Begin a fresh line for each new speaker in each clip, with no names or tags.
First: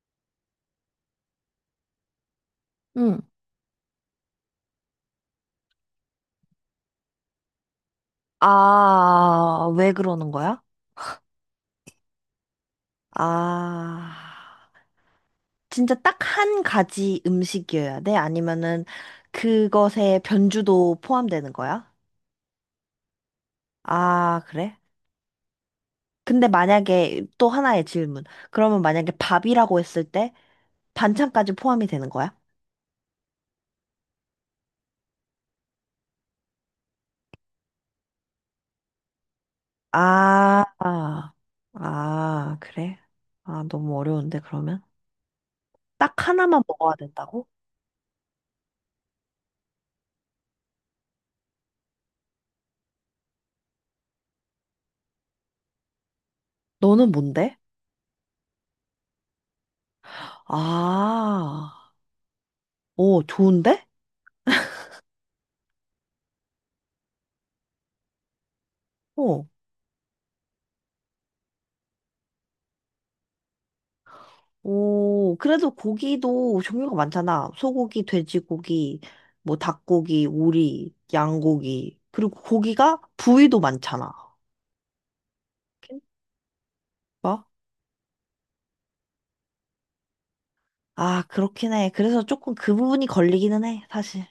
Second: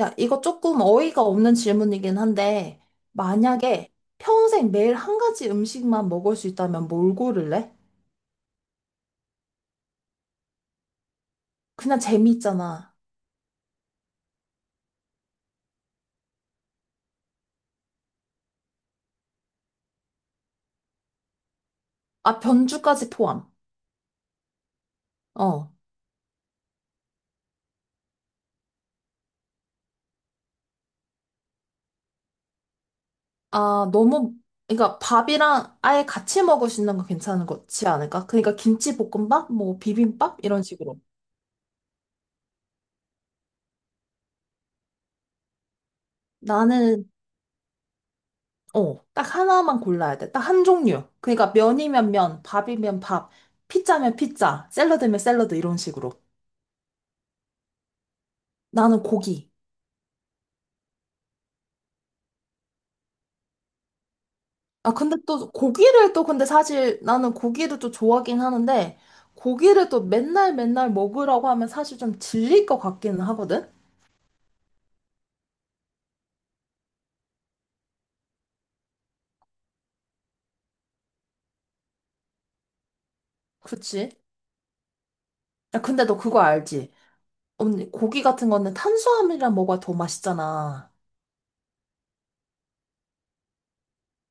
야, 이거 조금 어이가 없는 질문이긴 한데,
응.
만약에 평생 매일 한 가지 음식만 먹을 수 있다면 뭘 고를래?
아, 왜 그러는 거야?
그냥 재미있잖아.
아, 진짜 딱 한 가지 음식이어야 돼? 아니면은 그것에 변주도 포함되는 거야?
아, 변주까지 포함.
아, 그래?
어.
근데 만약에 또 하나의 질문. 그러면 만약에 밥이라고 했을 때 반찬까지 포함이 되는 거야?
아, 너무, 그러니까 밥이랑 아예 같이 먹을 수 있는 거 괜찮은 거지 않을까? 그러니까 김치볶음밥, 뭐 비빔밥 이런
아,
식으로.
아, 아, 그래? 아, 너무 어려운데, 그러면? 딱 하나만 먹어야
나는
된다고?
딱 하나만 골라야 돼. 딱 한 종류. 그러니까 면이면 면, 밥이면 밥, 피자면 피자, 샐러드면 샐러드 이런 식으로.
너는 뭔데?
나는 고기.
아, 오, 좋은데?
아, 근데 또 고기를 또 근데 사실 나는 고기를 또 좋아하긴 하는데
어.
고기를 또 맨날 맨날 먹으라고 하면 사실 좀 질릴 것 같기는 하거든?
오, 그래도 고기도 종류가 많잖아. 소고기, 돼지고기, 뭐 닭고기, 오리, 양고기. 그리고 고기가 부위도
그치?
많잖아.
야, 근데 너 그거 알지?
뭐?
언니, 고기 같은 거는 탄수화물이랑 먹어야 더 맛있잖아.
아, 그렇긴 해. 그래서 조금 그 부분이 걸리기는 해, 사실.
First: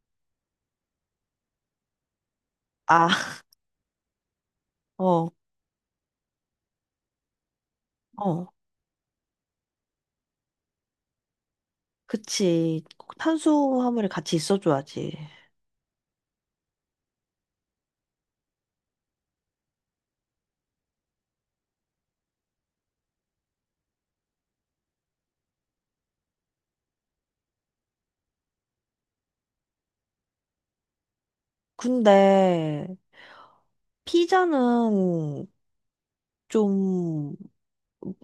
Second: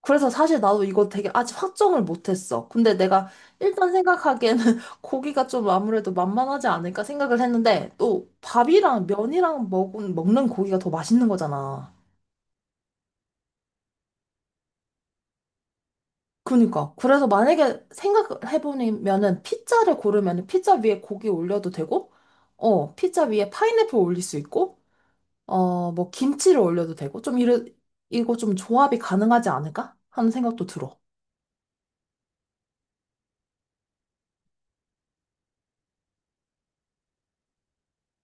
그래서 사실 나도 이거 되게 아직 확정을 못했어. 근데
아,
내가 일단 생각하기에는
어,
고기가 좀 아무래도 만만하지 않을까 생각을 했는데 또
어.
밥이랑 면이랑 먹는 고기가 더 맛있는 거잖아.
그치. 꼭 탄수화물이 같이 있어줘야지.
그니까. 그래서 만약에 생각해보면은 피자를 고르면은 피자 위에 고기 올려도 되고, 피자 위에 파인애플 올릴 수 있고, 어, 뭐 김치를 올려도 되고, 이거 좀 조합이 가능하지 않을까 하는 생각도 들어.
근데 피자는 좀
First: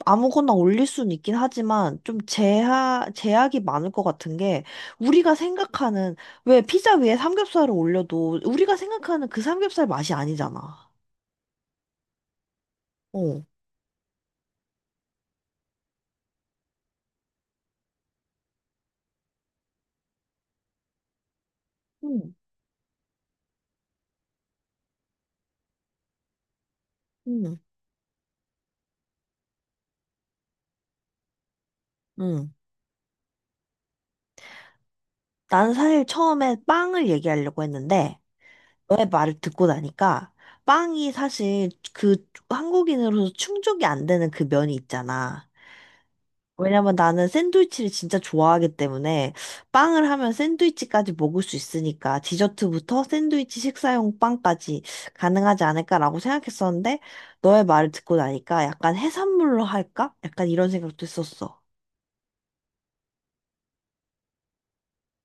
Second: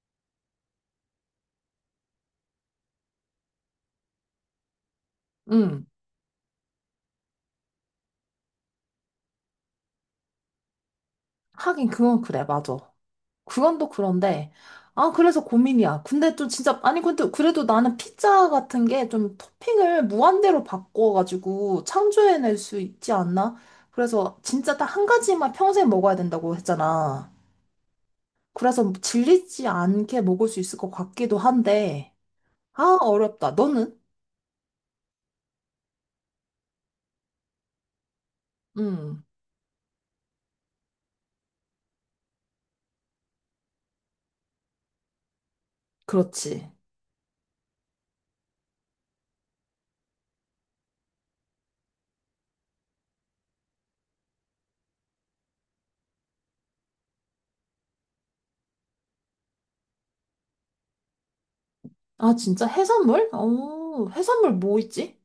아무거나 올릴 수는 있긴 하지만 좀 제약이 많을 것 같은 게 우리가
음
생각하는 왜 피자 위에 삼겹살을 올려도 우리가 생각하는 그 삼겹살 맛이 아니잖아.
하긴 그건 그래, 맞아.
어.
그건 또 그런데, 아, 그래서 고민이야. 근데 좀 진짜, 아니, 근데 그래도 나는 피자 같은 게 좀 토핑을 무한대로 바꿔가지고
응,
창조해낼 수 있지 않나? 그래서 진짜 딱 한 가지만 평생 먹어야 된다고 했잖아.
응.
그래서 질리지 않게 먹을 수 있을 것 같기도 한데,
음.
아, 어렵다. 너는?
난 사실 처음에 빵을 얘기하려고 했는데 너의
음,
말을 듣고 나니까 빵이 사실 그 한국인으로서 충족이 안 되는 그 면이 있잖아.
그렇지.
왜냐면 나는 샌드위치를 진짜 좋아하기 때문에 빵을 하면 샌드위치까지 먹을 수 있으니까 디저트부터 샌드위치 식사용 빵까지 가능하지 않을까라고 생각했었는데 너의 말을 듣고 나니까 약간 해산물로 할까? 약간 이런 생각도 했었어.
아, 진짜 해산물? 어, 해산물 뭐 있지?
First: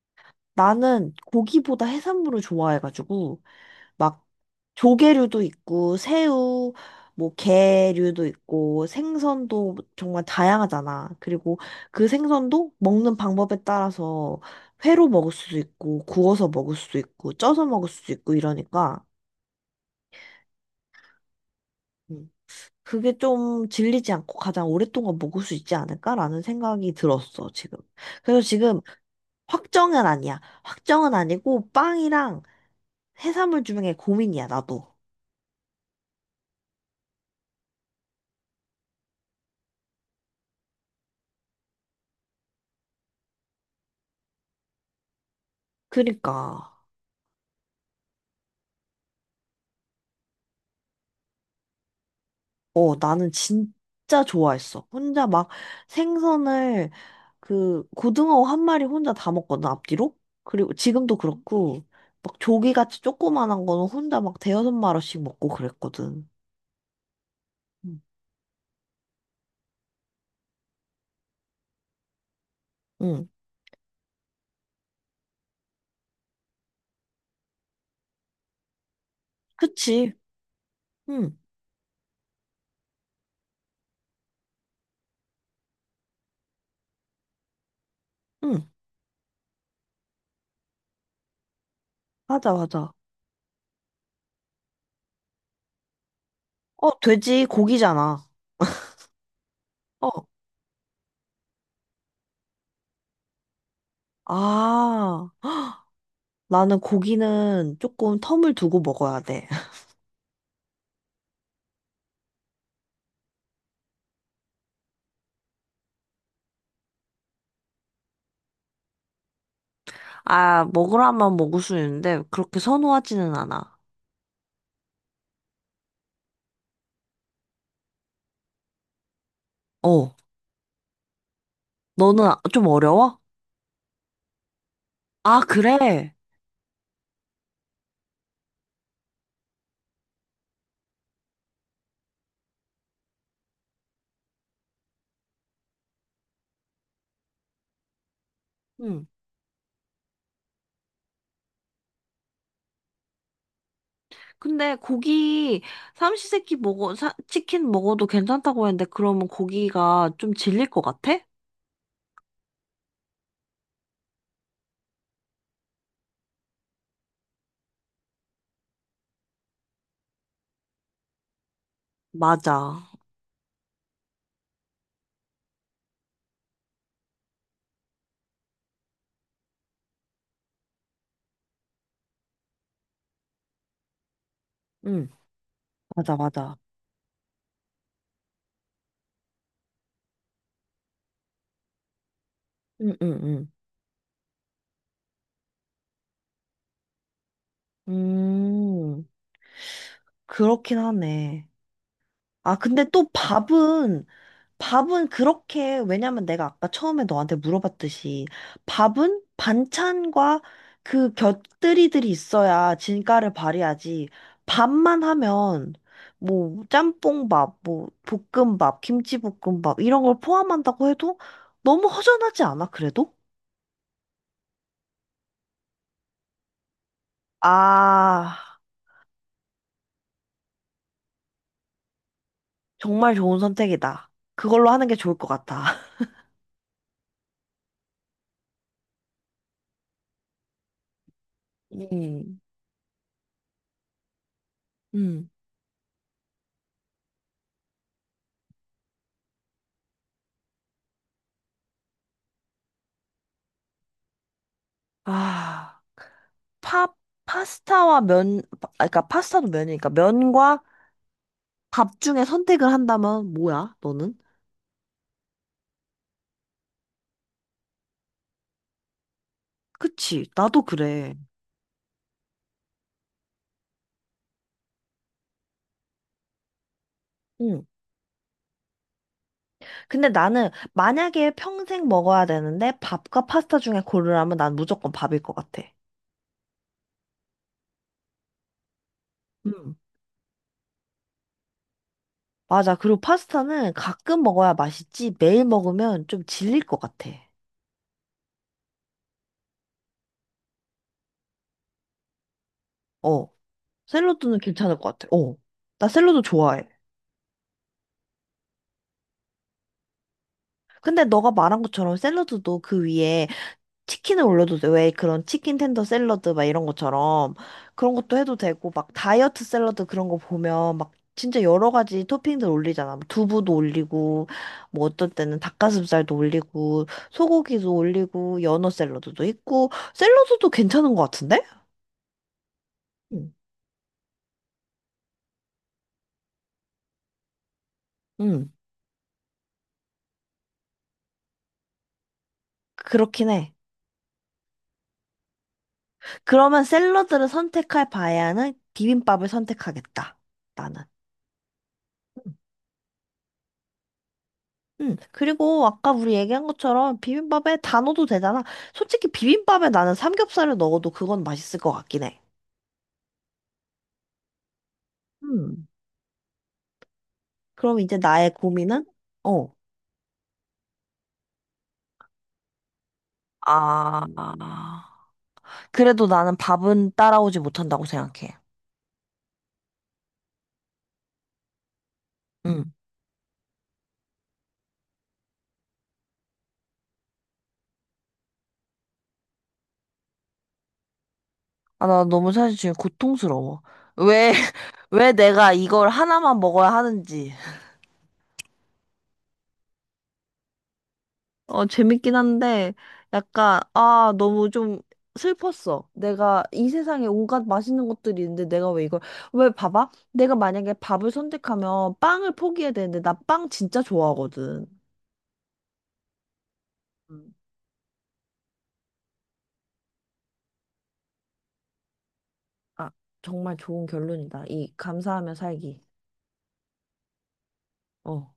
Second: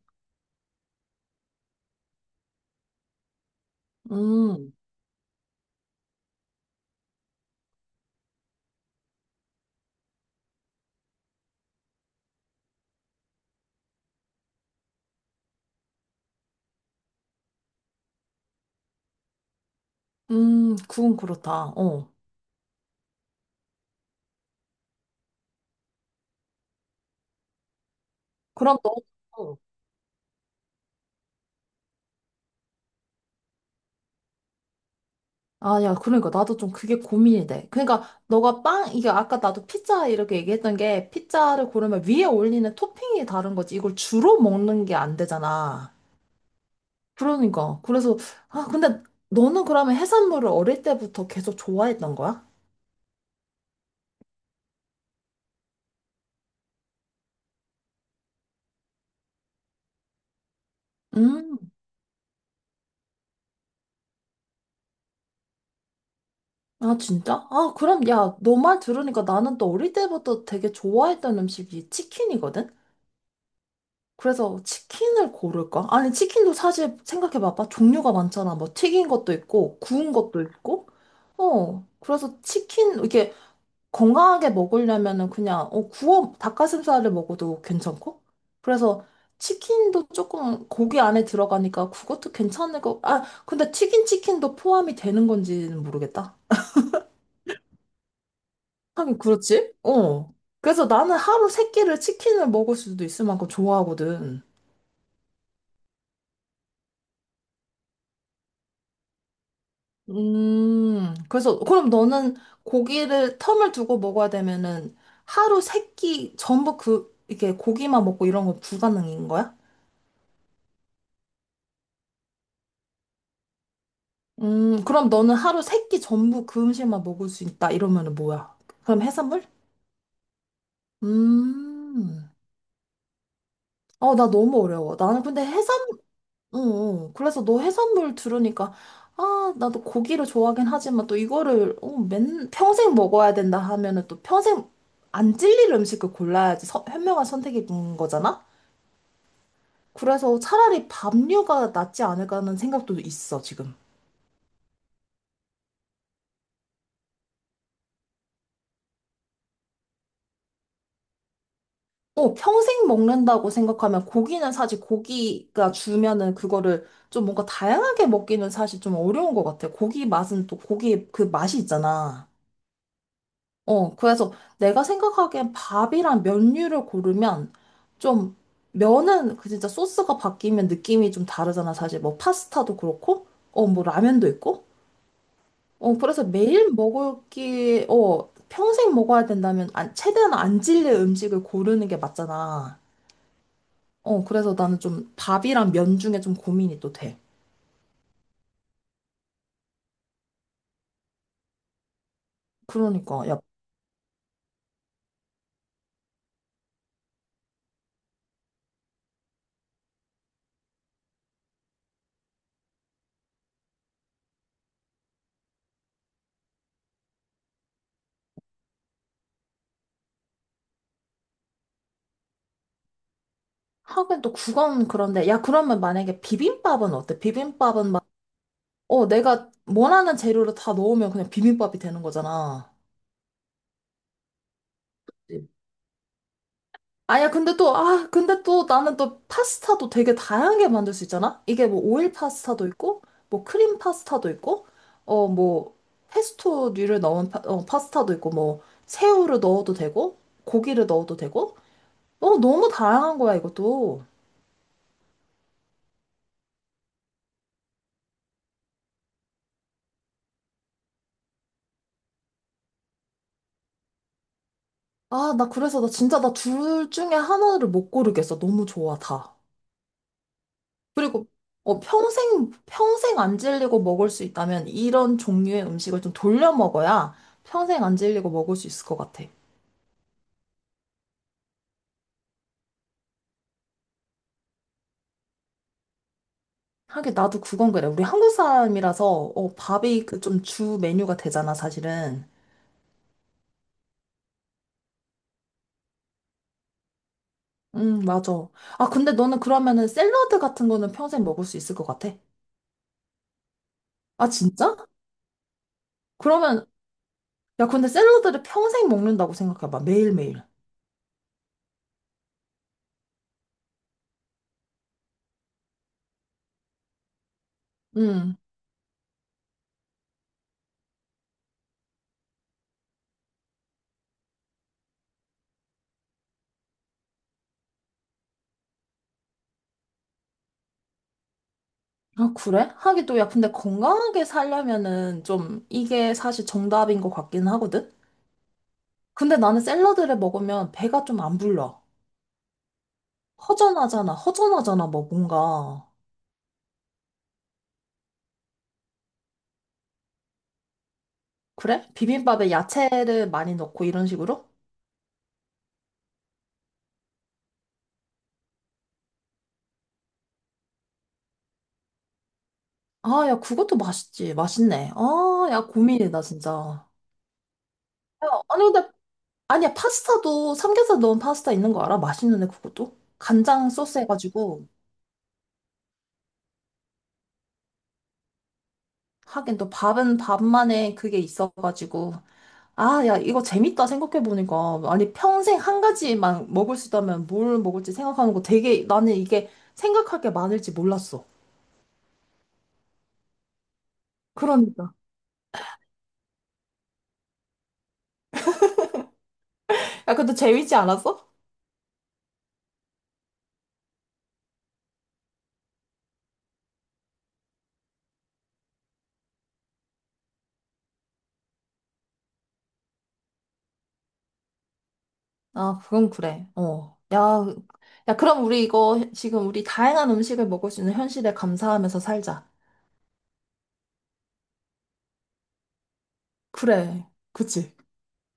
나는 고기보다 해산물을 좋아해가지고 막
음,
조개류도 있고 새우, 뭐 게류도 있고 생선도 정말 다양하잖아. 그리고 그 생선도 먹는 방법에 따라서 회로 먹을 수도 있고 구워서 먹을 수도 있고 쪄서 먹을 수도 있고 이러니까
그건 그렇다. 어.
음, 그게 좀 질리지 않고 가장 오랫동안 먹을 수 있지 않을까라는 생각이 들었어, 지금. 그래서
그럼
지금
너, 어.
확정은 아니야. 확정은 아니고 빵이랑 해산물 중에 고민이야, 나도.
아, 야, 그러니까 나도 좀 그게 고민이 돼. 그러니까 너가 빵, 이게 아까 나도 피자 이렇게 얘기했던 게 피자를 고르면 위에 올리는 토핑이 다른 거지. 이걸 주로 먹는 게 안 되잖아.
그니까.
그러니까. 그래서, 아, 근데 너는 그러면 해산물을 어릴 때부터 계속 좋아했던 거야?
어, 나는 진짜 좋아했어. 혼자 막 생선을 그 고등어 한 마리 혼자 다 먹거든, 앞뒤로. 그리고 지금도
음,
그렇고, 막 조기같이 조그만한 거는 혼자 막 대여섯 마리씩 먹고 그랬거든.
아, 진짜? 아,
응,
그럼 야, 너 말 들으니까 나는 또 어릴 때부터 되게 좋아했던 음식이 치킨이거든?
응,
그래서 치킨을 고를까? 아니, 치킨도 사실 생각해봐봐. 종류가 많잖아. 뭐 튀긴 것도 있고, 구운
그치.
것도 있고.
응,
어, 그래서 치킨, 이게 건강하게 먹으려면은 그냥, 닭가슴살을 먹어도 괜찮고.
응,
그래서 치킨도 조금 고기 안에 들어가니까 그것도
맞아,
괜찮을
맞아.
거. 아, 근데 튀긴 치킨도 포함이 되는 건지는 모르겠다.
어, 돼지 고기잖아.
하긴 그렇지?
어,
어. 그래서 나는 하루 세 끼를 치킨을 먹을 수도 있을 만큼 좋아하거든.
아, 나는 고기는 조금 텀을 두고 먹어야 돼.
그래서, 그럼 너는 고기를 텀을 두고 먹어야 되면은 하루 세끼 전부 그, 이게 고기만 먹고 이런 건 불가능인 거야?
아, 먹으라면 먹을 수 있는데 그렇게 선호하지는 않아.
그럼 너는 하루 세끼 전부 그 음식만 먹을 수 있다 이러면은 뭐야? 그럼 해산물?
어, 너는
음,
아, 좀 어려워?
어, 나 너무 어려워. 나는
아,
근데 해산물
그래.
응, 응. 그래서 너 해산물 들으니까, 아, 나도 고기를 좋아하긴 하지만 또 이거를, 평생 먹어야 된다 하면은 또 평생 안 질릴 음식을 골라야지 현명한 선택인 거잖아?
응.
그래서 차라리 밥류가 낫지 않을까 하는 생각도 있어, 지금.
근데 고기 삼시세끼 먹어, 치킨 먹어도 괜찮다고 했는데 그러면 고기가 좀 질릴 것 같아?
어, 평생 먹는다고 생각하면 고기는 사실 고기가 주면은 그거를 좀 뭔가 다양하게 먹기는 사실 좀 어려운 것 같아. 고기 맛은 또 고기의 그 맛이 있잖아.
맞아.
어, 그래서 내가 생각하기엔 밥이랑 면류를 고르면 좀 면은 그 진짜 소스가 바뀌면 느낌이 좀 다르잖아. 사실 뭐 파스타도 그렇고, 어, 뭐 라면도 있고.
응.
어,
맞아,
그래서
맞아.
어, 평생 먹어야 된다면 안, 최대한 안 질릴 음식을 고르는 게 맞잖아.
응, 응, 응.
어, 그래서 나는 좀 밥이랑 면 중에 좀 고민이 또 돼.
음, 그렇긴 하네. 아, 근데 또
그러니까, 야,
밥은 그렇게, 왜냐면 내가 아까 처음에 너한테 물어봤듯이, 밥은 반찬과 그 곁들이들이 있어야 진가를 발휘하지. 밥만 하면, 뭐, 짬뽕밥, 뭐, 볶음밥, 김치볶음밥, 이런 걸 포함한다고 해도 너무 허전하지 않아, 그래도?
하긴 또 국은 그런데, 야, 그러면 만약에 비빔밥은 어때? 비빔밥은
아,
어, 내가 원하는 재료를 다 넣으면 그냥 비빔밥이 되는 거잖아.
정말 좋은 선택이다. 그걸로 하는 게 좋을 것
그
같아.
근데 또, 아, 근데 또 나는 또 파스타도 되게 다양하게 만들 수 있잖아? 이게 뭐 오일
음,
파스타도 있고, 뭐 크림 파스타도 있고, 어,
음.
뭐, 페스토류를 넣은 파스타도 있고, 뭐, 새우를 넣어도 되고, 고기를 넣어도 되고, 어, 너무 다양한 거야, 이것도.
아. 파, 파스타와 면, 아, 그러니까 파스타도 면이니까 면과 밥 중에 선택을 한다면 뭐야, 너는?
아, 나 그래서 나 진짜 나 둘 중에 하나를 못 고르겠어. 너무 좋아, 다.
그치, 나도 그래.
그리고 어, 평생, 평생 안 질리고 먹을 수 있다면 이런 종류의 음식을 좀 돌려 먹어야
응.
평생 안 질리고 먹을 수 있을 것 같아.
근데 나는 만약에 평생 먹어야 되는데 밥과 파스타 중에 고르라면 난 무조건 밥일 것 같아.
하긴 나도 그건 그래. 우리 한국 사람이라서 어,
응.
밥이 그 좀 주 메뉴가 되잖아, 사실은.
맞아. 그리고 파스타는 가끔 먹어야 맛있지 매일 먹으면 좀 질릴 것 같아.
응 맞아. 아, 근데 너는 그러면은 샐러드 같은 거는 평생 먹을 수 있을 것 같아?
어.
아,
샐러드는
진짜?
괜찮을 것 같아. 어. 나 샐러드
그러면,
좋아해.
야, 근데 샐러드를 평생 먹는다고 생각해봐. 매일매일.
근데 너가 말한 것처럼 샐러드도 그 위에 치킨을 올려도 돼. 왜 그런 치킨 텐더 샐러드 막 이런 것처럼 그런 것도 해도
응.
되고 막 다이어트 샐러드 그런 거 보면 막 진짜 여러 가지 토핑들 올리잖아. 뭐 두부도 올리고 뭐 어떤 때는 닭가슴살도 올리고 소고기도 올리고 연어 샐러드도 있고 샐러드도 괜찮은 것 같은데?
아, 그래? 하긴 또, 야,
응.
근데 건강하게 살려면은 좀 이게 사실 정답인 것 같긴 하거든?
응.
근데 나는 샐러드를 먹으면 배가 좀 안 불러.
그렇긴 해.
허전하잖아, 뭐 뭔가.
그러면 샐러드를 선택할 바에는 비빔밥을 선택하겠다. 나는.
그래? 비빔밥에 야채를 많이 넣고 이런 식으로?
응. 그리고 아까 우리 얘기한 것처럼 비빔밥에 다 넣어도 되잖아. 솔직히 비빔밥에 나는 삼겹살을 넣어도 그건 맛있을 것 같긴 해.
아, 야, 그것도 맛있지. 맛있네. 아, 야,
음.
고민이다, 진짜.
그럼 이제
야,
나의
아니,
고민은?
근데,
어.
아니야, 파스타도 삼겹살 넣은 파스타 있는 거 알아? 맛있는데, 그것도? 간장 소스 해가지고.
아, 그래도 나는 밥은 따라오지 못한다고 생각해.
하긴 또 밥은 밥만의 그게 있어가지고.
응.
아, 야, 이거 재밌다 생각해보니까. 아니, 평생 한 가지만 먹을 수 있다면 뭘 먹을지 생각하는 거 되게 나는 이게 생각할 게 많을지 몰랐어.
아, 나 너무 사실 지금 고통스러워. 왜,
그러니까.
왜 내가 이걸 하나만 먹어야 하는지.
야, 근데 재밌지 않았어?
어, 재밌긴 한데, 약간, 아, 너무 좀 슬펐어. 내가 이 세상에 온갖 맛있는 것들이 있는데 내가 왜 이걸, 왜 봐봐? 내가 만약에 밥을 선택하면 빵을 포기해야 되는데, 나 빵 진짜 좋아하거든.
아, 그건 그래. 어.
음.
야, 야, 그럼 우리 이거 지금 우리 다양한 음식을 먹을 수 있는 현실에 감사하면서 살자.
아, 정말 좋은 결론이다. 이 감사하며 살기.
그래. 그치?
어.